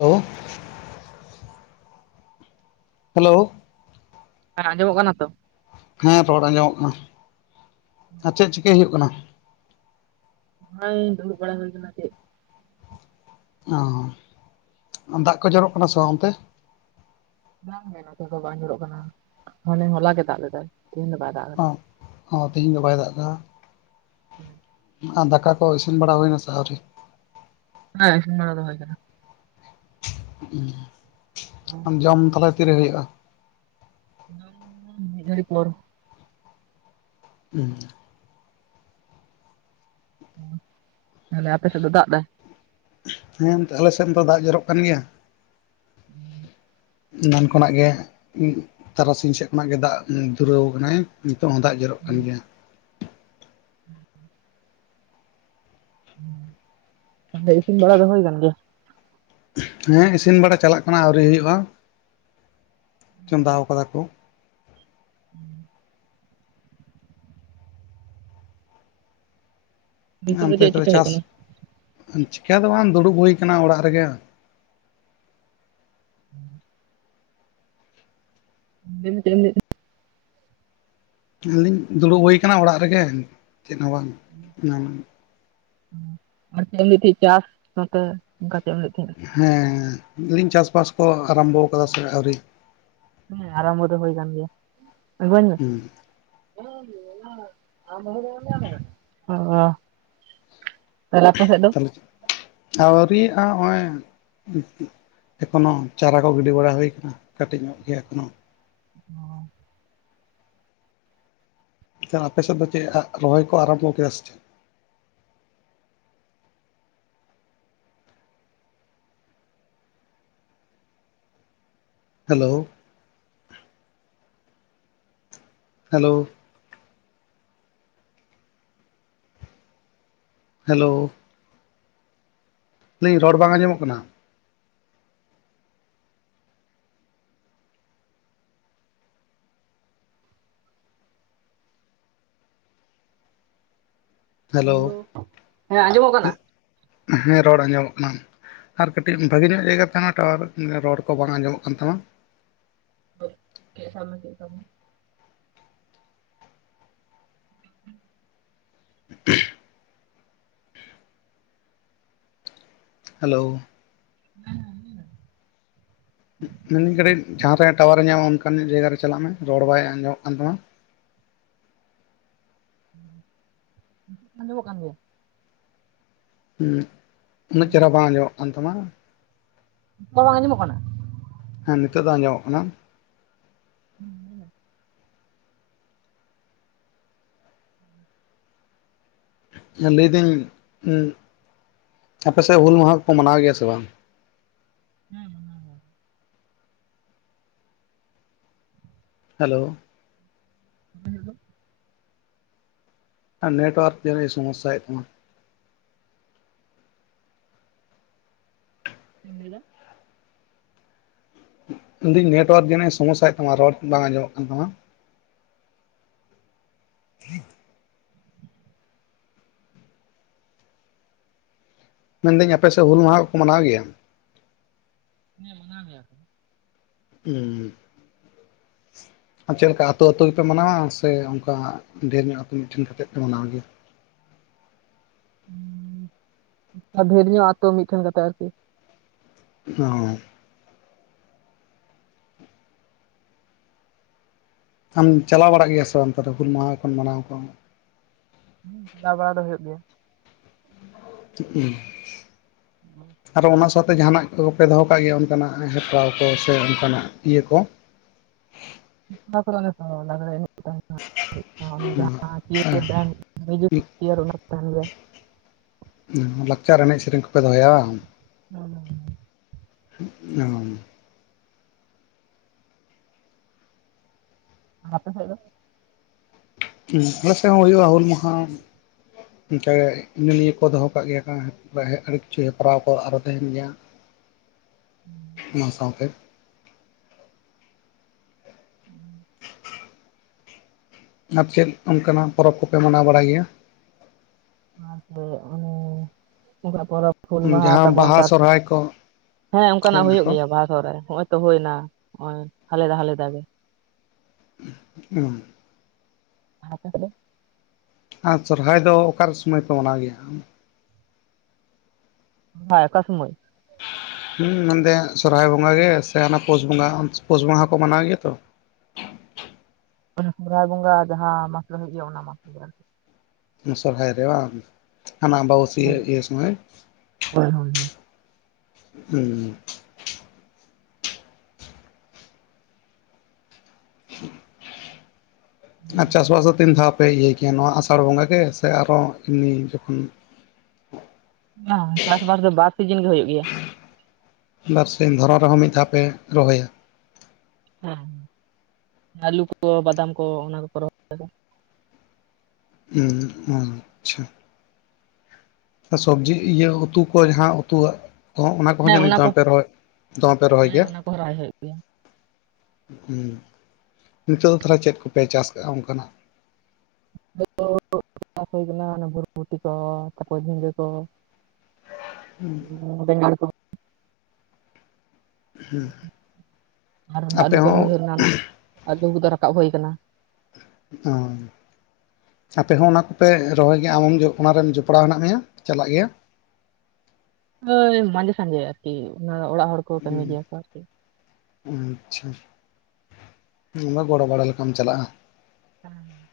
Hello. Hello. ᱦᱮᱸ ᱟᱸᱡᱚᱢᱚᱜ ᱠᱟᱱᱟ ᱛᱚ? ᱦᱮᱸ ᱨᱚᱲ ᱟᱸᱡᱚᱢᱚᱜ ᱠᱟᱱᱟ, ᱟᱨ ᱪᱮᱫ ᱪᱤᱠᱟᱹᱭ ᱦᱩᱭᱩᱜ ᱠᱟᱱᱟ? ᱱᱚᱜᱼᱚᱭ ᱫᱩᱲᱩᱵ ᱵᱟᱲᱟ ᱦᱩᱭ ᱠᱟᱱᱟ ᱪᱮᱫ ᱚ ᱫᱟᱜ ᱠᱚ ᱡᱚᱨᱚᱜ ᱠᱟᱱᱟ ᱥᱮ ᱵᱟᱝ ᱚᱱᱛᱮ? ᱵᱟᱝ ᱜᱮ ᱱᱚᱛᱮ ᱫᱚ ᱵᱟᱝ ᱡᱚᱨᱚᱜ ᱠᱟᱱᱟ, ᱦᱟᱱᱮ ᱦᱚᱞᱟ ᱜᱮ ᱫᱟᱜ ᱞᱮᱫᱟᱭ ᱛᱤᱦᱤᱧ ᱫᱚ ᱵᱟᱭ ᱫᱟᱜ ᱚ ᱛᱤᱦᱤᱧ ᱫᱚ ᱵᱟᱭ ᱫᱟᱜ ᱫᱟ? ᱦᱮᱸ᱾ ᱟᱨ ᱫᱟᱠᱟ ᱠᱚ ᱤᱥᱤᱱ ᱵᱟᱲᱟ ᱦᱩᱭᱱᱟᱥᱮ ᱟᱹᱣᱨᱤ? ᱦᱮᱸ ᱤᱥᱤᱱ ᱵᱟᱲᱟ ᱫᱚ ᱦᱳᱭ ᱠᱟᱱᱟ᱾ ᱩᱸ ᱟᱢ ᱡᱚᱢ ᱛᱟᱦᱞᱮ ᱛᱤᱨᱮ ᱦᱩᱭᱩᱜᱼᱟ? ᱡᱚᱢ ᱫᱚ ᱢᱤᱫ ᱜᱷᱟᱲᱤ ᱯᱚᱨ᱾ ᱩᱸ᱾ ᱛᱟᱦᱞᱮ ᱟᱯᱮ ᱥᱮᱫ ᱫᱚ ᱫᱟᱜ ᱫᱟᱭ? ᱦᱮᱸ ᱱᱚᱛᱮ ᱟᱞᱮ ᱥᱮᱱ ᱫᱚ ᱫᱟᱜ ᱡᱚᱨᱚᱜ ᱠᱟᱱ ᱜᱮᱭᱟ᱾ ᱩᱸ᱾ ᱱᱚᱝᱠᱟᱱᱟᱜ ᱜᱮ ᱛᱟᱨᱟᱥᱤᱧ ᱥᱮᱫ ᱠᱷᱚᱱᱟᱜ ᱜᱮ ᱫᱟᱜ ᱫᱩᱨᱟᱹᱣ ᱠᱟᱱᱟᱭ ᱱᱤᱛᱳᱜ ᱦᱚᱸ ᱫᱟᱜ ᱡᱚᱨᱚᱜ ᱠᱟᱱ ᱜᱮᱭᱟ᱾ ᱦᱩᱸᱻ ᱦᱩᱸ ᱟᱫᱚ ᱤᱥᱤᱱ ᱵᱟᱲᱟ ᱫᱚ ᱦᱳᱭ ᱠᱟᱱᱜᱮᱭᱟ? ᱦᱮᱸ ᱤᱥᱤᱱ ᱵᱟᱲᱟ ᱪᱟᱞᱟᱜ ᱠᱟᱱᱟ ᱟᱣᱨᱤ ᱦᱩᱭᱩᱜ-ᱟ ᱪᱚᱸᱫᱟ ᱠᱟᱫᱟ ᱠᱚ᱾ ᱩᱸ᱾ ᱱᱤᱛᱚᱜ ᱚᱱᱛᱮ ᱪᱮᱫ ᱫᱚ ᱪᱤᱠᱟᱹ ᱦᱩᱭᱩᱜ ᱪᱟᱥ, ᱠᱟᱱᱟ ᱪᱤᱠᱟᱹ ᱫᱚ ᱵᱟᱝ ᱫᱩᱲᱩᱵ ᱦᱩᱭ ᱠᱟᱱᱟ ᱚᱲᱟᱜ ᱨᱮᱜᱮ? ᱦᱩᱸ᱾ ᱞᱟᱹᱭ ᱢᱮ ᱪᱮᱫ ᱮᱢ ᱞᱟᱹᱭᱮᱫ ᱛᱟᱸᱦᱮ, ᱞᱟᱹᱭ ᱫᱤᱧ ᱫᱩᱲᱩᱵ ᱦᱩᱭ ᱠᱟᱱᱟ ᱚᱲᱟᱜ ᱨᱮᱜᱮ ᱪᱮᱫ ᱦᱚᱸ ᱵᱟᱝ ᱟᱨ ᱪᱮᱫ ᱮᱢ ᱞᱟᱹᱭᱮᱫ ᱛᱟᱸᱦᱮᱸ ᱪᱟᱥ ᱱᱚᱛᱮ ᱚᱱᱠᱟ ᱪᱮᱫ ᱮᱢ ᱞᱟᱹᱭᱮᱫ ᱛᱟᱸᱦᱮᱸᱫ-ᱟ ᱦᱮᱸ ᱞᱟᱹᱭ ᱫᱤᱧ ᱪᱟᱥᱵᱟᱥ ᱠᱚ ᱟᱨᱟᱢᱵᱚ ᱟᱠᱟᱫᱟ ᱥᱮ ᱟᱹᱣᱨᱤ ᱦᱮᱸ ᱟᱨᱟᱢᱵ ᱫᱚ ᱦᱩᱭ ᱠᱟᱱ ᱜᱮᱭᱟ ᱟᱹᱜᱩ ᱤᱧ ᱢᱮ, ᱦᱩᱸ [inaudible] ᱟᱸ ᱟᱨ ᱟᱯᱮ ᱥᱮᱫ ᱫᱚ, ᱟᱹᱣᱨᱤᱭᱟ ᱟ ᱱᱚᱜ-ᱚᱭ ᱮᱠᱷᱚᱱᱚ ᱪᱟᱨᱟ ᱠᱚ ᱜᱤᱰᱤ ᱵᱟᱲᱟ ᱦᱩᱭᱩᱠᱟᱱᱟ ᱠᱟᱹᱴᱤᱡ ᱧᱚᱜ ᱜᱮᱭᱟ ᱮᱠᱷᱚᱱᱚ ᱦᱚᱸ ᱮᱱᱠᱷᱟᱱ ᱟᱯᱮ ᱥᱮᱫ ᱫᱚ ᱪᱮᱫ ᱨᱚᱦᱚᱭ ᱠᱚ ᱟᱨᱟᱢᱵᱷᱚ ᱠᱮᱫᱟ ᱥᱮ ᱪᱮᱫ, ᱦᱮᱞᱳ ᱦᱮᱞᱳ ᱦᱮᱞᱳ ᱞᱟᱹᱭᱤᱧ ᱨᱚᱲ ᱵᱟᱝ ᱟᱸᱡᱚᱢᱚᱜ ᱠᱟᱱᱟ, ᱦᱮᱞᱳ ᱦᱮᱸ ᱟᱸᱡᱚᱢᱚᱜ ᱠᱟᱱᱟ ᱦᱮᱸ ᱨᱚᱲ ᱟᱸᱡᱚᱢᱚᱜ ᱠᱟᱱᱟ, ᱟᱨ ᱠᱟᱹᱴᱤᱡ ᱵᱷᱟᱜᱮ ᱧᱚᱜ ᱡᱟᱭᱜᱟ ᱨᱮ ᱛᱟᱸᱦᱮᱱ ᱢᱮ ᱴᱟᱣᱟᱨ ᱨᱚᱲ ᱠᱚ ᱵᱟᱝ ᱟᱸᱡᱚᱢᱚᱜ ᱠᱟᱱ ᱛᱟᱢᱟ, [inaudible] ᱩᱸᱦᱚᱻ ᱦᱮᱞᱳ ᱦᱮᱸ ᱢᱮᱱᱫᱟᱹᱧ ᱠᱟᱹᱴᱤᱡ ᱡᱟᱦᱟᱸ ᱥᱮᱫ ᱨᱮ ᱴᱟᱣᱟᱨᱮ ᱧᱟᱢᱟ ᱚᱱᱠᱟᱱ ᱡᱟᱭᱜᱟ ᱨᱮ ᱪᱟᱞᱟᱜ ᱢᱮ ᱨᱚᱲ ᱵᱟᱭ ᱟᱸᱡᱚᱢᱚᱜ ᱠᱟᱱ ᱛᱟᱢᱟ, ᱱᱤᱛᱳᱜ ᱟᱸᱡᱢᱚᱜᱠᱟᱱ ᱜᱮᱭᱟ, ᱦᱩᱸ ᱩᱱᱟᱹᱜ ᱦᱮᱞᱳ ᱪᱮᱦᱨᱟ ᱵᱟᱝ ᱟᱸᱡᱚᱢᱚᱜ ᱠᱟᱱ ᱛᱟᱢᱟ, ᱱᱤᱛᱳᱜ ᱦᱚ ᱵᱟᱝ ᱟᱸᱡᱢᱚᱜ ᱠᱟᱱᱟ, ᱦᱮᱸ ᱱᱤᱛᱚᱜ ᱫᱚ ᱟᱸᱡᱚᱢᱚᱜ ᱠᱟᱱᱟ, ᱦᱩᱸ ᱞᱟᱹᱭᱫᱤᱧ ᱟᱯᱮᱥᱮᱫ ᱦᱩᱞ ᱢᱟᱦᱟ ᱠᱚ ᱢᱟᱱᱟᱣ ᱜᱮᱭᱟ ᱥᱮ ᱵᱟᱝ, ᱦᱮᱸ ᱦᱮᱸ ᱢᱟᱱᱟᱣ ᱜᱮᱭᱟ, ᱦᱮᱞᱳ, ᱵᱟᱝ ᱧᱮᱞᱚᱜ ᱫᱚ, ᱟᱨ ᱱᱮᱴᱣᱟᱨᱠ ᱡᱟᱱᱤ-ᱮ ᱥᱚᱢᱚᱥᱥᱟ ᱭᱮᱫ ᱛᱟᱢᱟ, ᱪᱮᱫ ᱮᱢ ᱞᱟᱹᱭ ᱫᱟ, ᱢᱮᱱ ᱫᱤᱧ ᱱᱮᱴᱣᱟᱨᱠ ᱡᱟᱱᱤᱡ-ᱮ ᱥᱚᱢᱚᱥᱥᱟ ᱭᱮᱫ ᱛᱟᱢᱟ ᱨᱚᱲ ᱵᱟᱝ ᱟᱸᱡᱚᱢᱚᱜ ᱠᱟᱱ ᱛᱟᱢᱟ, [inaudible] ᱢᱮᱱᱫᱟᱹᱧ ᱟᱯᱮᱥᱮᱫ ᱦᱩᱞ ᱢᱟᱦᱟ ᱠᱚᱠᱚ ᱢᱟᱱᱟᱣ ᱜᱮᱭᱟ, ᱦᱮᱸ ᱢᱟᱱᱟᱣ ᱜᱮᱭᱟ ᱠᱚ, ᱦᱩᱸᱻ ᱟᱨ ᱪᱮᱫ ᱞᱮᱠᱟ ᱟᱛᱳ ᱟᱛᱳ ᱜᱮᱯᱮ ᱢᱟᱱᱟᱣᱟ ᱥᱮ ᱚᱱᱠᱟ ᱰᱷᱮᱨ ᱧᱚᱜ ᱟᱛᱳ ᱢᱤᱫᱴᱷᱮᱱ ᱠᱟᱛᱮ ᱯᱮ ᱢᱟᱱᱟᱣ ᱜᱮᱭᱟ, ᱰᱷᱮᱨ ᱧᱚᱜ ᱟᱛᱳ ᱢᱤᱫᱴᱷᱮᱱ ᱠᱟᱛᱮ ᱟᱨᱠᱤ, ᱚᱸᱻ ᱟᱢ ᱪᱟᱞᱟᱣ ᱵᱟᱲᱟᱜ ᱜᱮᱭᱟ ᱥᱮ ᱵᱟᱝ ᱛᱟᱦᱞᱮ ᱦᱩᱞ ᱢᱟᱦᱟ ᱠᱷᱚᱱ ᱢᱟᱱᱟᱣ- ᱠᱚ ᱦᱩᱸ ᱪᱟᱞᱟᱣ ᱵᱟᱲᱟ ᱫᱚ ᱦᱩᱭᱩᱜ ᱜᱮᱭᱟ, [inaudible] [inaudible] ᱟᱨ ᱚᱱᱟ ᱥᱟᱶᱛᱮ ᱡᱟᱦᱟᱱᱟᱜ ᱠᱚᱯᱮ ᱫᱚᱦᱚ ᱠᱟᱜ ᱜᱮᱭᱟ ᱚᱱᱠᱟᱱᱟᱜ ᱦᱮᱯᱨᱟᱣ ᱠᱚ ᱥᱮ ᱚᱱᱠᱟᱱᱟᱜ ᱤᱭᱟᱹ ᱠᱚ ᱞᱟᱸᱜᱽᱲᱮ ᱮᱱᱮᱡ ᱠᱚ ᱡᱟᱦᱟᱸ ᱢᱤᱭᱡᱤᱠ ᱪᱤᱭᱟᱨ ᱚᱱᱟ ᱠᱚ ᱛᱟᱦᱮᱱ ᱜᱮᱭᱟ᱾ ᱞᱟᱠᱪᱟᱨ ᱮᱱᱮᱡ ᱥᱮᱨᱮᱧ ᱠᱚᱯᱮ ᱫᱚᱦᱚᱭᱟ ᱵᱟᱝ ᱦᱸᱻ ᱚ ᱟᱯᱮ ᱥᱮᱫ ᱫᱚ? ᱟᱞᱮ ᱥᱮᱫ ᱦᱚᱸ ᱦᱩᱭᱩᱜᱼᱟ ᱦᱩᱞ ᱢᱟᱦᱟ ᱚᱱᱠᱟ ᱤᱱᱟᱹ-ᱱᱤᱭᱟᱹ ᱠᱚ ᱫᱚᱦᱚ ᱠᱟᱜ ᱜᱮᱭᱟ ᱠᱚ ᱟᱹᱰᱤ ᱠᱤᱪᱷᱩ ᱦᱮᱯᱨᱟᱣ ᱠᱚ ᱟᱨᱚ ᱛᱟᱦᱮᱱ ᱜᱮᱭᱟ᱾ ᱦᱩᱸ ᱚᱱᱟ ᱥᱟᱶᱛᱮ ᱦᱩᱸ ᱟᱨ ᱪᱮᱫ ᱚᱱᱠᱟᱱᱟᱜ ᱯᱚᱨᱚᱵᱽ ᱠᱚᱯᱮ ᱢᱟᱱᱟᱣ ᱵᱟᱲᱟᱭ ᱜᱮᱭᱟ? ᱥᱮᱸᱫᱽᱨᱟ ᱠᱚ ᱚᱱᱮ ᱚᱱᱠᱟᱱᱟᱜ ᱯᱚᱨᱚᱵᱽ ᱦᱩᱞ ᱢᱟᱦᱟ ᱡᱟᱦᱟᱸ ᱛᱟᱵᱚᱱ ᱵᱟᱦᱟ ᱥᱚᱨᱦᱟᱭ ᱠᱚ ᱦᱮᱸᱻ ᱦᱳᱭ ᱚᱱᱠᱟᱱᱟᱜ ᱦᱩᱭᱩᱜ ᱱᱟᱠᱚ ᱜᱮᱭᱟ ᱵᱟᱦᱟ, ᱥᱚᱦᱚᱨᱟᱭ ᱱᱚᱜᱼᱚᱭ ᱛᱚ ᱦᱩᱭ ᱮᱱᱟ ᱱᱚᱜᱼᱚᱭ ᱦᱟᱞᱮᱫᱟ- ᱦᱟᱞᱮᱫᱟ ᱜᱮ ᱦᱚᱸ ᱟᱯᱮ ᱥᱮᱫ ᱫᱚ? ᱟᱨ ᱥᱚᱨᱦᱟᱭ ᱫᱚ ᱚᱠᱟᱨᱮ ᱥᱚᱢᱚᱭ ᱯᱮ ᱢᱟᱱᱟᱣ ᱜᱮᱭᱟ ᱦᱳᱭ ᱚᱠᱟ ᱥᱚᱢᱟᱭ? ᱢᱮᱱ ᱫᱚ ᱥᱚᱨᱦᱟᱭ ᱵᱚᱸᱜᱟ ᱜᱮ ᱥᱮ ᱚᱱᱟ ᱯᱩᱥ ᱵᱚᱸᱜᱟ-ᱯᱩᱥ ᱵᱚᱸᱜᱟ ᱦᱚᱸᱠᱚ ᱢᱟᱱᱟᱣ ᱜᱮᱭᱟ ᱛᱚ ᱥᱚᱦᱨᱟᱭ ᱵᱚᱸᱜᱟ ᱡᱟᱦᱟᱸ ᱢᱟᱥ ᱨᱮ ᱦᱩᱭᱩᱜ ᱜᱮᱭᱟ ᱚᱱᱟ ᱢᱟᱥ ᱥᱚᱨᱦᱟᱭ ᱨᱮ ᱵᱟᱝ ᱦᱟᱱᱟ ᱟᱵᱟᱵᱟᱹᱥᱤᱭᱟᱹ ᱤᱭᱟᱹ ᱥᱚᱢᱚᱭ ᱦᱳᱭ-ᱦᱳᱭ ᱦᱩᱸ ᱟᱨ ᱪᱟᱥᱵᱟᱥ ᱫᱚ ᱛᱤᱱ ᱫᱷᱟᱣ ᱯᱮ ᱤᱭᱟᱹᱭ ᱠᱮᱭᱟ ᱱᱚᱣᱟ ᱟᱥᱟᱲ ᱵᱚᱸᱜᱟ ᱜᱮ ᱥᱮ ᱟᱨᱚ ᱮᱢᱱᱤ ᱡᱚᱠᱷᱚᱱ ᱵᱟᱝ ᱪᱟᱥᱵᱟᱥ ᱫᱚ ᱵᱟᱨ ᱥᱤᱡᱤᱱ ᱜᱮ ᱦᱩᱭᱩᱜ ᱜᱮᱭᱟ᱾ ᱵᱟᱨ ᱥᱤᱧ ᱫᱷᱚᱨᱚᱱ ᱨᱮᱦᱚᱸ ᱢᱤᱫ ᱫᱷᱟᱣ ᱯᱮ ᱨᱚᱦᱚᱭᱟ᱾ ᱦᱮᱸᱻ ᱟᱹᱞᱩ ᱠᱚ ᱵᱟᱫᱟᱢ ᱠᱚ ᱚᱱᱟ ᱠᱚᱠᱚ ᱨᱚᱦᱚᱭᱫᱟ ᱟᱪᱷᱟ ᱥᱚᱵᱽᱡᱤ ᱤᱭᱟᱹ ᱩᱛᱩ ᱠᱚ ᱡᱟᱦᱟᱸ ᱩᱛᱩᱣᱟᱜ ᱚᱱᱟ ᱠᱚᱦᱚᱸ ᱦᱮᱸ ᱡᱟᱹᱱᱤᱡ ᱠᱚ ᱫᱚᱢᱯᱮ ᱨᱚᱦᱚᱭ ᱫᱚᱢᱮ ᱯᱮ ᱨᱚᱦᱚᱭ ᱦᱮᱸ ᱜᱮᱭᱟ ᱚᱱᱟ ᱠᱚ ᱨᱚᱦᱚᱭ ᱦᱩᱭᱩᱜ ᱜᱮᱭᱟ ᱦᱩᱸ ᱱᱤᱛᱚᱜ ᱫᱚ ᱛᱟᱦᱚᱞᱮ ᱪᱮᱫ ᱠᱚᱯᱮ ᱪᱟᱥ ᱠᱟᱜᱼᱟ ᱚᱱᱠᱟᱱᱟᱜ? ᱪᱟᱥ ᱦᱩᱭ ᱠᱟᱱᱟ ᱵᱷᱚᱨᱵᱷᱩᱴᱤ ᱠᱚ ᱛᱟᱨᱯᱚᱨ ᱡᱷᱤᱸᱜᱟᱹ ᱠᱚ ᱵᱮᱸᱜᱟᱲ ᱠᱚᱦᱚᱸ ᱟᱨ ᱚᱱᱟ ᱟᱹᱞᱩ ᱟᱯᱮ ᱠᱚ ᱦᱚᱸ ᱨᱚᱦᱚᱭ ᱦᱩᱭ ᱞᱮᱱᱟ ᱚᱱᱟ ᱟᱹᱞᱩ ᱠᱚᱫᱚ ᱨᱟᱠᱟᱵ ᱦᱩᱭ ᱠᱟᱱᱟ᱾ ᱚᱸ ᱟᱯᱮ ᱦᱚᱸ ᱚᱱᱟ ᱠᱚᱯᱮ ᱨᱚᱦᱚᱭ ᱜᱮᱭᱟ ᱟᱢ ᱦᱚᱸ ᱚᱱᱟᱨᱮᱢ ᱡᱚᱯᱲᱟᱣ ᱦᱮᱱᱟᱜ ᱢᱮᱭᱟ ᱪᱟᱞᱟᱜ ᱜᱮᱭᱟ ᱦᱳᱭ ᱢᱟᱡᱷᱮ-ᱥᱟᱸᱡᱷᱮ ᱟᱨᱠᱤ ᱚᱱᱟ ᱚᱲᱟᱜ ᱦᱚᱲ ᱠᱚ ᱠᱟᱹᱢᱤ ᱜᱮᱭᱟ ᱠᱚ ᱟᱨᱠᱤ ᱟᱪᱷᱟ ᱜᱚᱲᱚ ᱵᱟᱲᱟ ᱞᱮᱠᱟᱢ ᱪᱟᱞᱟᱜᱼᱟ᱾ ᱦᱮᱸᱻ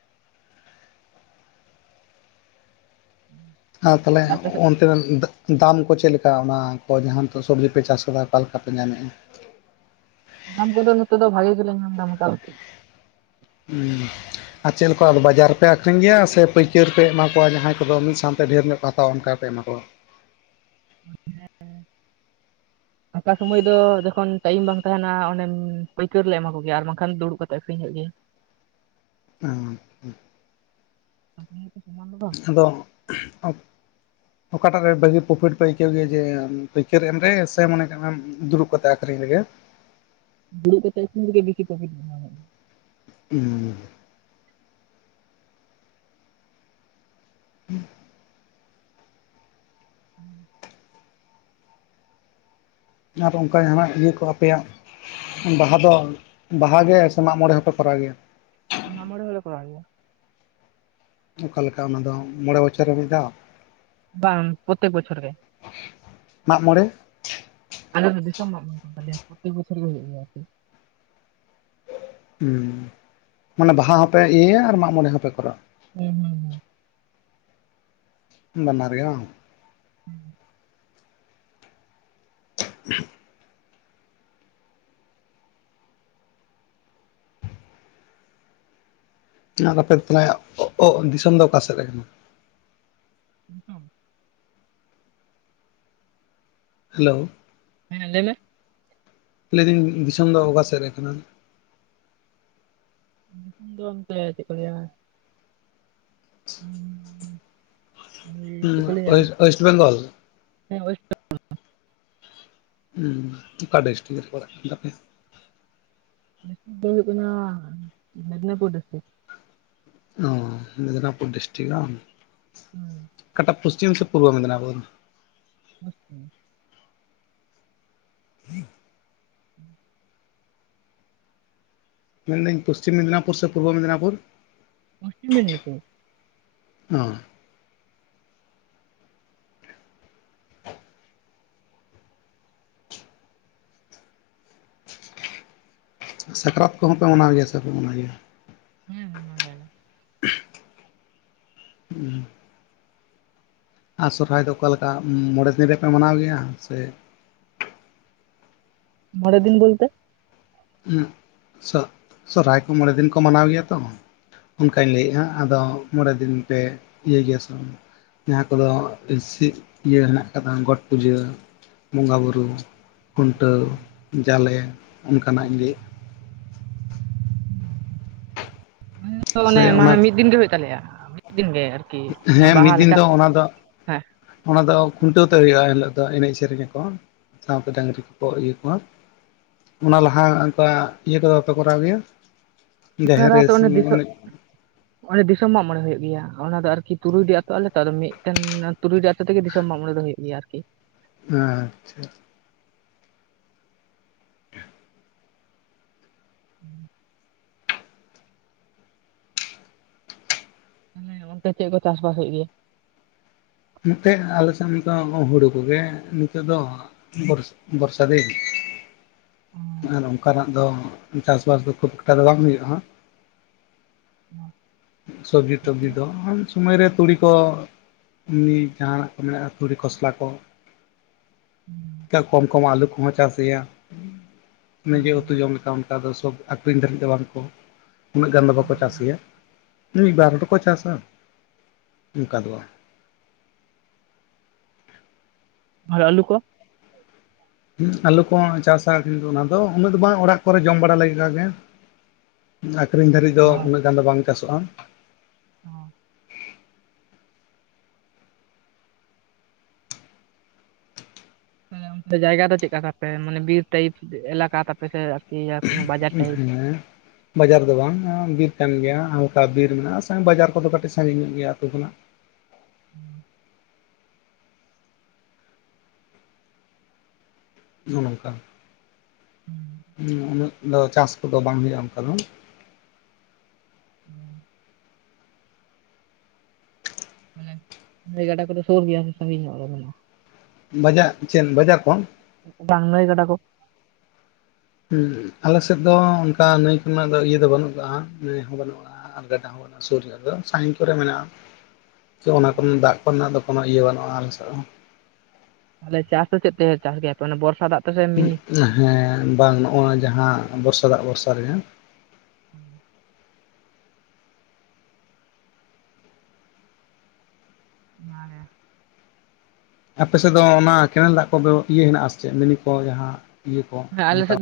ᱟᱨ ᱛᱟᱦᱚᱞᱮ ᱟᱯᱮ ᱥᱮᱫ ᱚᱱ ᱛᱮ ᱫᱚ ᱫᱟᱢ ᱠᱚ ᱪᱮᱫ ᱞᱮᱠᱟ ᱚᱱᱟ ᱠᱚ ᱡᱟᱦᱟᱸ ᱱᱤᱛᱚᱜ ᱥᱚᱵᱽᱡᱤ ᱯᱮ ᱪᱟᱥ ᱟᱠᱟᱫᱟ ᱚᱠᱟ ᱞᱮᱠᱟ ᱯᱮ ᱧᱟᱢᱮᱫᱼᱟ? ᱫᱟᱢ ᱠᱚᱫᱚ ᱱᱤᱛᱚᱜ ᱫᱚ ᱵᱷᱟᱜᱮ ᱜᱮᱞᱮ ᱧᱟᱢ ᱮᱫᱟ ᱢᱚᱴᱟ-ᱢᱩᱴᱤ ᱦᱩᱸ ᱟᱨ ᱪᱮᱫ ᱞᱮᱠᱟ ᱟᱫᱚ ᱵᱟᱡᱟᱨ ᱨᱮᱯᱮ ᱟᱠᱷᱨᱤᱧ ᱜᱮᱭᱟ ᱥᱮ ᱯᱟᱹᱭᱠᱟᱹᱨ ᱯᱮ ᱮᱢᱟ ᱠᱚᱣᱟ ᱡᱟᱦᱟᱸᱭ ᱠᱚᱫᱚ ᱢᱤᱫ ᱥᱟᱶᱛᱮ ᱰᱷᱮᱨ ᱧᱚᱜ ᱠᱚ ᱦᱟᱛᱟᱣᱟ ᱚᱱᱠᱟ ᱯᱮ ᱮᱢᱟ ᱠᱚᱼᱼ ᱪᱮᱫ ᱦᱚᱸ ᱵᱟᱝ ᱟᱸᱡᱚᱢᱚᱜ ᱠᱟᱱᱟ ᱾ ᱯᱷᱟᱠᱟ ᱥᱚᱢᱚᱭ ᱫᱚ ᱡᱚᱠᱷᱚᱱ ᱴᱟᱭᱤᱢ ᱵᱟᱝ ᱛᱟᱦᱮᱱᱟ ᱚᱱᱮ ᱯᱟᱹᱭᱠᱟᱹᱨ ᱞᱮ ᱮᱢᱟ ᱠᱚᱜᱮᱭᱟ ᱟᱨ ᱵᱟᱝᱠᱷᱟᱱ ᱫᱩᱲᱩᱵ ᱠᱟᱛᱮᱜ ᱟᱹᱠᱷᱨᱤᱧ ᱦᱩᱭᱩᱜ ᱜᱮᱭᱟ᱾ ᱦᱩᱸ-ᱦᱩᱸ ᱛᱟᱸᱦᱮ ᱥᱚᱢᱟᱱ ᱫᱚ ᱼᱼ ᱟᱫᱚ ᱩᱸ ᱚᱠᱟᱴᱟᱜ ᱨᱮ ᱵᱷᱟᱹᱜᱤ ᱯᱨᱚᱯᱷᱤᱴ ᱯᱮ ᱟᱹᱭᱠᱟᱹᱣ ᱜᱮᱭᱟ ᱡᱮ ᱯᱟᱹᱭᱠᱟᱹᱨ ᱮᱢ ᱨᱮ ᱥᱮ ᱢᱚᱱᱮ ᱠᱟᱜ ᱢᱮᱼᱼ ᱫᱩᱲᱩᱵ ᱠᱟᱛᱮᱜ ᱟᱠᱷᱨᱤᱧ ᱨᱮᱜᱮᱼᱼ ᱫᱩᱲᱩᱵ ᱠᱟᱛᱮᱜ ᱟᱠᱷᱨᱤᱧ ᱨᱮᱜᱮ ᱵᱮᱥᱤ ᱯᱨᱚᱯᱷᱴ ᱢᱮᱱᱟᱜᱼᱟ ᱦᱩᱸ ᱩᱸ ᱤᱱ ᱼ ᱤᱱᱴᱮᱞᱤᱡᱤᱵᱮᱞ ᱟᱱᱼᱚᱰᱤᱵᱮᱞ ᱱᱚᱣᱟ ᱫᱚ ᱚᱝᱠᱟ ᱜᱮ ᱦᱟᱱᱟ ᱤᱭᱟᱹ ᱠᱚ ᱟᱯᱮᱭᱟᱜᱼᱼ ᱵᱟᱦᱟ ᱫᱚ ᱵᱟᱦᱟ ᱜᱮ ᱥᱮ ᱢᱟᱜ ᱢᱚᱸᱬᱮ ᱦᱚᱸᱯᱮ ᱠᱚᱨᱟᱣ ᱜᱮᱭᱟ? ᱢᱟᱜ ᱢᱚᱸᱬᱮ ᱦᱚᱸᱞᱮ ᱠᱚᱨᱟᱣ ᱜᱮᱭᱟ᱾ ᱚᱠᱟ ᱞᱮᱠᱟ ᱚᱱᱟ ᱫᱚ ᱢᱚᱸᱬᱮ ᱵᱚᱪᱷᱚᱨ ᱨᱮ ᱢᱤᱫ ᱫᱷᱟᱣ? ᱵᱟᱝ ᱯᱨᱚᱛᱮᱠ ᱵᱚᱪᱚᱨ ᱜᱮ ᱢᱟᱜ ᱢᱚᱸᱬᱮ ᱟᱞᱮ ᱫᱚ ᱫᱤᱥᱚᱢ ᱢᱟᱜ ᱢᱚᱸᱬᱮ ᱠᱟᱱ ᱛᱟᱞᱮᱭᱟ ᱯᱨᱚᱛᱮᱠ ᱵᱚᱪᱷᱚᱨ ᱜᱮ ᱦᱩᱭᱩᱜ ᱜᱮᱭᱟ ᱟᱨ ᱠᱤ ᱩᱸ ᱢᱟᱱᱮ ᱵᱟᱦᱟ ᱦᱚᱸᱯᱮ ᱤᱭᱟᱹᱭᱟ ᱟᱨ ᱢᱟᱜ ᱢᱚᱸᱬᱮ ᱦᱚᱸᱯᱮ ᱠᱚᱨᱟᱣᱟ ᱦᱩᱸ-ᱦᱩᱸ ᱵᱟᱱᱟᱨ ᱜᱮ ᱵᱟᱝ ᱟᱱᱼᱚᱰᱤᱵᱮᱞ ᱪᱮᱫ ᱦᱚᱸ ᱵᱟᱝ ᱟᱸᱡᱚᱢ ᱴᱷᱤᱠᱟᱹᱜ ᱠᱟᱱᱟ ᱟᱨ ᱟᱯᱮ ᱛᱟᱞᱟᱭᱟ ᱚ ᱚᱜ ᱫᱤᱥᱚᱢ ᱫᱚ ᱚᱠᱟ ᱥᱮᱫᱨᱮ ᱠᱟᱱᱟ? ᱟᱱᱼᱚᱰᱤᱵᱮᱞ ᱦᱮᱞᱳ ᱦᱮᱸᱻᱦᱮᱸᱻ ᱞᱟᱹᱭ ᱢᱮ ᱞᱟᱹᱭᱫᱟᱹᱧ ᱫᱤᱥᱚᱢ ᱫᱚ ᱚᱠᱟ ᱥᱮᱫ ᱨᱮ ᱠᱟᱱᱟ? ᱫᱤᱥᱚᱢ ᱫᱚ ᱚᱱᱛᱮ ᱪᱮᱫ ᱠᱚ ᱞᱟᱹᱭᱟ? ᱼᱼ ᱪᱮᱫ ᱠᱚ ᱞᱟᱹᱭᱟ ᱳᱭᱮᱥᱴ ᱵᱮᱝᱜᱚᱞ ᱦᱮᱸ ᱳᱭᱼᱼ ᱩᱸ ᱚᱠᱟ ᱰᱤᱥᱴᱤᱠ ᱨᱮ ᱯᱟᱲᱟᱜ ᱠᱟᱱ ᱛᱟᱯᱮᱭᱟ? ᱰᱤᱥᱴᱤᱠ ᱫᱚ ᱦᱩᱭᱩᱜ ᱠᱟᱱᱟ ᱢᱮᱫᱽᱱᱤᱯᱩᱨ ᱰᱤᱥᱴᱤᱠ ᱚ ᱢᱤᱫᱽᱱᱟᱯᱩᱨ ᱰᱤᱥᱴᱤᱠ ᱵᱟᱝ ᱦᱩᱸ ᱯᱚᱥᱪᱤᱢ ᱥᱮ ᱯᱩᱨᱵᱚ ᱢᱤᱫᱽᱱᱟᱯᱩᱨ? ᱟᱱ ᱼᱤᱱᱴᱮᱞᱤᱡᱤᱵᱮᱞ ᱟᱱᱼᱚᱰᱤᱵᱮᱞ ᱟᱱᱼ ᱚᱰᱤᱵᱮᱞ ᱢᱮᱱᱫᱟᱹᱧ ᱯᱚᱥᱪᱤᱢ ᱢᱮᱫᱽᱱᱤᱟᱯᱩᱨ ᱥᱮ ᱯᱩᱨᱵᱚ ᱢᱮᱫᱽᱱᱟᱯᱩᱨ? ᱯᱚᱥᱪᱤᱢ ᱢᱮᱫᱽᱱᱤᱯᱩᱨ ᱚ ᱥᱟᱠᱨᱟᱛ ᱠᱚᱦᱚᱸ ᱯᱮ ᱢᱟᱱᱟᱣ ᱜᱮᱭᱟ ᱥᱮ ᱵᱟᱯᱮ ᱢᱟᱱᱟᱣ ᱜᱮᱭᱟ? ᱦᱮᱸ ᱢᱟᱱᱟᱣ ᱜᱮᱭᱟᱞᱮ ᱩᱸ ᱟᱨ ᱥᱚᱨᱦᱟᱭ ᱫᱚ ᱚᱠᱟ ᱞᱮᱠᱟ ᱢᱚᱸᱬᱮ ᱫᱤᱱ ᱨᱮ ᱯᱮ ᱢᱟᱱᱟᱣ ᱜᱮᱭᱟ ᱥᱮᱼᱼ ᱢᱚᱸᱬᱮ ᱫᱤᱱ ᱵᱚᱞᱛᱮ ᱥᱚ ᱥᱚᱨᱦᱟᱭ ᱠᱚ ᱢᱚᱸᱬᱮ ᱫᱤᱱ ᱠᱚ ᱢᱟᱱᱟᱣ ᱜᱮᱭᱟ ᱛᱚ᱾ ᱚᱱᱠᱟᱧ ᱞᱟᱹᱭᱮᱜ-ᱟ ᱟᱫᱚ ᱢᱚᱸᱬᱮ ᱫᱤᱱ ᱯᱮ ᱤᱭᱟᱹᱭ ᱜᱮᱭᱟ ᱥᱮ ᱡᱟᱦᱟᱸ ᱠᱚᱫᱚ ᱥᱤ ᱤᱭᱟᱹ ᱦᱮᱱᱟᱜ ᱠᱟᱫᱟ ᱜᱚᱴ ᱯᱩᱡᱟᱹ ᱵᱚᱸᱜᱟ ᱵᱩᱨᱩ, ᱠᱷᱩᱱᱴᱟᱹᱣ, ᱡᱟᱞᱮ, ᱠᱟᱱᱟ ᱤᱧ ᱞᱟᱹᱭᱮ ᱥᱮ ᱚᱱᱮ ᱚᱱᱟ ᱢᱟᱱᱮ ᱢᱤᱫ ᱫᱤᱱ ᱜᱮ ᱦᱩᱭᱩᱜ ᱛᱟᱞᱮᱭᱟ ᱢᱤᱫ ᱫᱤᱱ ᱜᱮ ᱟᱨᱠᱤ ᱚᱱᱟ ᱦᱮᱸ ᱵᱟᱦᱟ ᱢᱤᱫ ᱫᱤᱱ ᱞᱮᱠᱟ ᱫᱚ ᱚᱱᱟ ᱫᱚ ᱦᱮᱸ ᱚᱱᱟ ᱫᱚ ᱠᱷᱩᱱᱴᱟᱹᱣ ᱛᱮ ᱦᱩᱭᱩᱜ-ᱟ ᱮᱤᱞᱳᱜ ᱫᱚ ᱮᱱᱮᱡ ᱥᱮᱨᱮᱧ ᱟᱠᱚ ᱛᱟᱯᱚᱨ ᱰᱟᱝᱨᱤ ᱠᱚᱠᱚ ᱤᱭᱟᱹ ᱠᱚᱣᱟ ᱚᱱᱟ ᱞᱟᱦᱟ ᱚᱱᱠᱟ ᱤᱭᱟᱹ ᱠᱚᱫᱚ ᱵᱟᱯᱮ ᱠᱚᱨᱟᱣ ᱜᱮᱭᱟ ᱡᱟᱦᱮᱨ ᱨᱮ ᱚᱱᱟᱛᱚ [unintelligible] ᱚᱱᱮ ᱥᱤᱢ ᱫᱤᱥᱟᱹ ᱮᱱᱮᱡ? ᱚᱱᱮ ᱫᱤᱥᱚᱢ ᱢᱟᱜ ᱢᱚᱬᱮ ᱦᱩᱭᱩᱜ ᱜᱮᱭᱟ, ᱚᱱᱟ ᱫᱚ ᱟᱨᱠᱤ ᱛᱩᱨᱩᱭᱰᱤ ᱟᱹᱛᱩ ᱟᱞᱮ ᱛᱚ ᱢᱤᱫᱴᱮᱱ ᱛᱩᱨᱩᱭ ᱟ [unintelligible] ᱫᱤᱥᱚᱢ ᱢᱟᱜ ᱢᱚᱬᱮ ᱫᱚ ᱦᱩᱭᱩᱜ ᱜᱮᱭᱟ ᱟᱨᱠᱤ ᱟᱪᱪᱷᱟ ᱛᱟᱦᱚᱞᱮ ᱚᱱᱛᱮ ᱪᱮᱫ ᱠᱚ ᱪᱟᱥᱵᱟᱥ ᱦᱩᱭᱩᱜ ᱜᱮᱭᱟ? ᱱᱚᱛᱮ ᱟᱞᱮ ᱥᱮᱫ ᱱᱤᱛᱚᱜ ᱦᱩᱲᱩ ᱠᱚᱜᱮ ᱱᱤᱛᱚᱜ ᱫᱚ ᱵᱚᱨ ᱵᱚᱨᱥᱟ ᱫᱤᱱ ᱚ ᱟᱨ ᱚᱱᱠᱟᱱᱟᱜ ᱫᱚ ᱪᱟᱥᱵᱟᱥ ᱫᱚ ᱠᱷᱩᱵ ᱮᱠᱴᱟ ᱫᱚ ᱵᱟᱝ ᱦᱩᱭᱩᱜ-ᱟ᱾ ᱦ [unintelligible] ᱥᱚᱵᱽᱡᱤ ᱴᱚᱵᱡᱤ ᱫᱚ ᱩᱱ ᱥᱚᱢᱚᱭ ᱨᱮ ᱛᱩᱲᱤ ᱠᱚ ᱮᱢᱱᱤ ᱡᱟᱦᱟᱱᱟᱜ ᱠᱚ ᱢᱮᱱᱟᱜ-ᱟ ᱛᱩᱲᱤ ᱠᱷᱚᱥᱞᱟ ᱠᱚ ᱦᱮᱸ ᱠᱚᱢ ᱠᱚᱢ ᱟᱹᱞᱩ ᱠᱚᱦᱚᱸ ᱪᱟᱥᱮᱭᱟ ᱱᱤᱡᱮ ᱩᱛᱩ ᱦᱩᱸ ᱡᱚᱢᱠᱷᱟᱱ ᱚᱠᱟ ᱫᱚ ᱥᱚᱵ ᱟᱠᱷᱨᱤᱧ ᱫᱷᱟᱹᱨᱤᱡ ᱫᱚ ᱵᱟᱝᱠᱚ ᱩᱱᱟᱹᱜ ᱜᱟᱱ ᱫᱚ ᱵᱟᱠᱚ ᱪᱟᱥ ᱦᱩᱸ ᱜᱮᱭᱟ᱾ ᱢᱤᱫ ᱵᱟᱨ ᱠᱚ ᱪᱟᱥᱟ ᱚᱱᱠᱟ ᱫᱚ ᱵᱟᱝ ᱟᱨ ᱟᱹᱞᱩ ᱠᱚ ᱟᱹᱞᱩ ᱠᱚ ᱪᱟᱥᱟ ᱠᱤᱱᱛᱩ ᱚᱱᱟ ᱫᱚ ᱩᱱᱟᱹᱜ ᱫᱚ ᱵᱟᱝ ᱚᱲᱟᱜ ᱠᱚᱨᱮ ᱡᱚᱢ ᱵᱟᱲᱟ ᱞᱮᱠᱟᱜ ᱜᱮ ᱟᱠᱷᱨᱤᱧ ᱫᱷᱟᱹᱨᱤᱡ ᱫᱚ ᱩᱱᱟᱹᱜ ᱜᱟᱱ ᱫᱚ ᱵᱟᱝ ᱪᱟᱥᱚᱜ-ᱟ᱾ ᱚ ᱢᱟᱱᱮ ᱚᱱᱛᱮ ᱡᱟᱭᱜᱟ ᱫᱚ ᱪᱮᱫᱞᱠᱟ ᱛᱟᱯᱮ ᱢᱟᱱᱮ ᱵᱤᱨ ᱴᱟᱭᱤᱯ ᱮᱞᱟᱠᱟ ᱛᱟᱯᱮ ᱥᱮ ᱟᱨᱠᱤ ᱠᱳᱱᱳ ᱵᱟᱡᱟᱨ ᱴᱟᱭᱤᱯ? ᱦᱮ ᱵᱟᱡᱟᱨ ᱫᱚ ᱵᱟᱝ ᱵᱤᱨ ᱠᱟᱱ ᱜᱮᱭᱟ ᱦᱟᱞᱠᱟ ᱵᱤᱨ ᱢᱮᱱᱟᱜ-ᱟ ᱥᱟ ᱵᱟᱡᱟᱨ ᱠᱚᱫᱚ ᱠᱟᱹᱴᱤᱡ ᱥᱟᱺᱜᱤᱧ ᱧᱚᱜ ᱜᱮᱭᱟ ᱟᱹᱛᱩ ᱠᱷᱚᱱᱟᱜ ᱦᱩᱸ ᱱᱚ ᱱᱚᱝᱠᱟ ᱦᱮᱸ ᱦᱩ ᱩᱱᱟᱹᱜ ᱫᱚ ᱪᱟᱥ ᱠᱚᱫᱚ ᱵᱟᱝ ᱦᱳᱭᱳᱜ-ᱟ ᱚᱱᱠᱟ ᱫᱚ ᱦᱩᱸ ᱢᱟᱱᱮ ᱜᱟᱰᱟ ᱠᱚᱫᱚ ᱥᱩᱨ ᱜᱮᱭᱟ ᱥᱮ ᱥᱟᱺᱜᱤᱧ ᱧᱚᱜ ᱢᱮᱱᱟᱜ-ᱟ ᱵᱟᱡᱟᱨ ᱪᱮᱱ ᱵᱟᱡᱟᱨ ᱠᱚᱱ ᱵᱟᱝ ᱱᱟᱹᱭ ᱜᱟᱰᱟ ᱠᱚ ᱦᱮᱸ ᱟᱞᱮᱥᱮᱫ ᱫᱚ ᱚᱱᱠᱟ ᱱᱟᱹᱭ ᱠᱚ ᱫᱚ ᱤᱭᱟᱹ ᱫᱚ ᱵᱟᱹᱱᱩᱜ ᱟᱠᱟᱜ-ᱟ ᱱᱟᱹᱭ ᱦᱚᱸ ᱵᱟᱹᱱᱩᱜ-ᱟ ᱟᱨ ᱜᱟᱰᱟ ᱦᱚᱸ ᱥᱩᱨᱡ ᱫᱚ ᱥᱟᱦᱤᱱᱠ ᱨᱮ ᱢᱮᱱᱟᱜ-ᱟ᱾ ᱚᱱᱟ ᱠᱚᱨᱮ ᱫᱟᱜ ᱠᱚᱨᱮᱱᱟᱜ ᱫᱚ ᱠᱳᱱᱳ ᱤᱭᱟᱹ ᱵᱟᱹᱱᱩᱜ-ᱟ ᱟᱞᱮᱥᱮᱫ ᱦᱚᱸ ᱛᱟᱦᱮᱞᱮ ᱪᱟᱥ ᱫᱚ ᱪᱮᱫ ᱛᱮ ᱪᱟᱥ ᱜᱮᱭᱟᱯᱮ ᱵᱚᱨᱥᱟ ᱫᱟᱜ ᱛᱮᱥᱮ ᱢᱤᱱᱤ? ᱦᱮᱸ ᱵᱟᱝ ᱱᱚᱜᱼᱚᱭ ᱡᱟᱦᱟᱸ ᱵᱚᱨᱥᱟ ᱫᱟᱜ ᱵᱚᱨᱥᱟ ᱨᱮᱜᱮ [inaudible] ᱚᱱᱟᱜᱮ ᱟᱯᱮ ᱥᱮᱫ ᱫᱚ ᱚᱱᱟ ᱠᱮᱱᱮᱞ ᱫᱟᱜ ᱠᱚ ᱤᱭᱟᱹ ᱦᱮᱱᱟᱜᱼᱟ ᱪᱮᱫ ᱢᱤᱱᱤ ᱠᱚ ᱡᱟᱦᱟᱸ ᱤᱭᱟᱹ ᱠᱚ ᱦᱮᱸ ᱟᱞᱮ ᱚᱱᱠᱟ ᱥᱮᱫ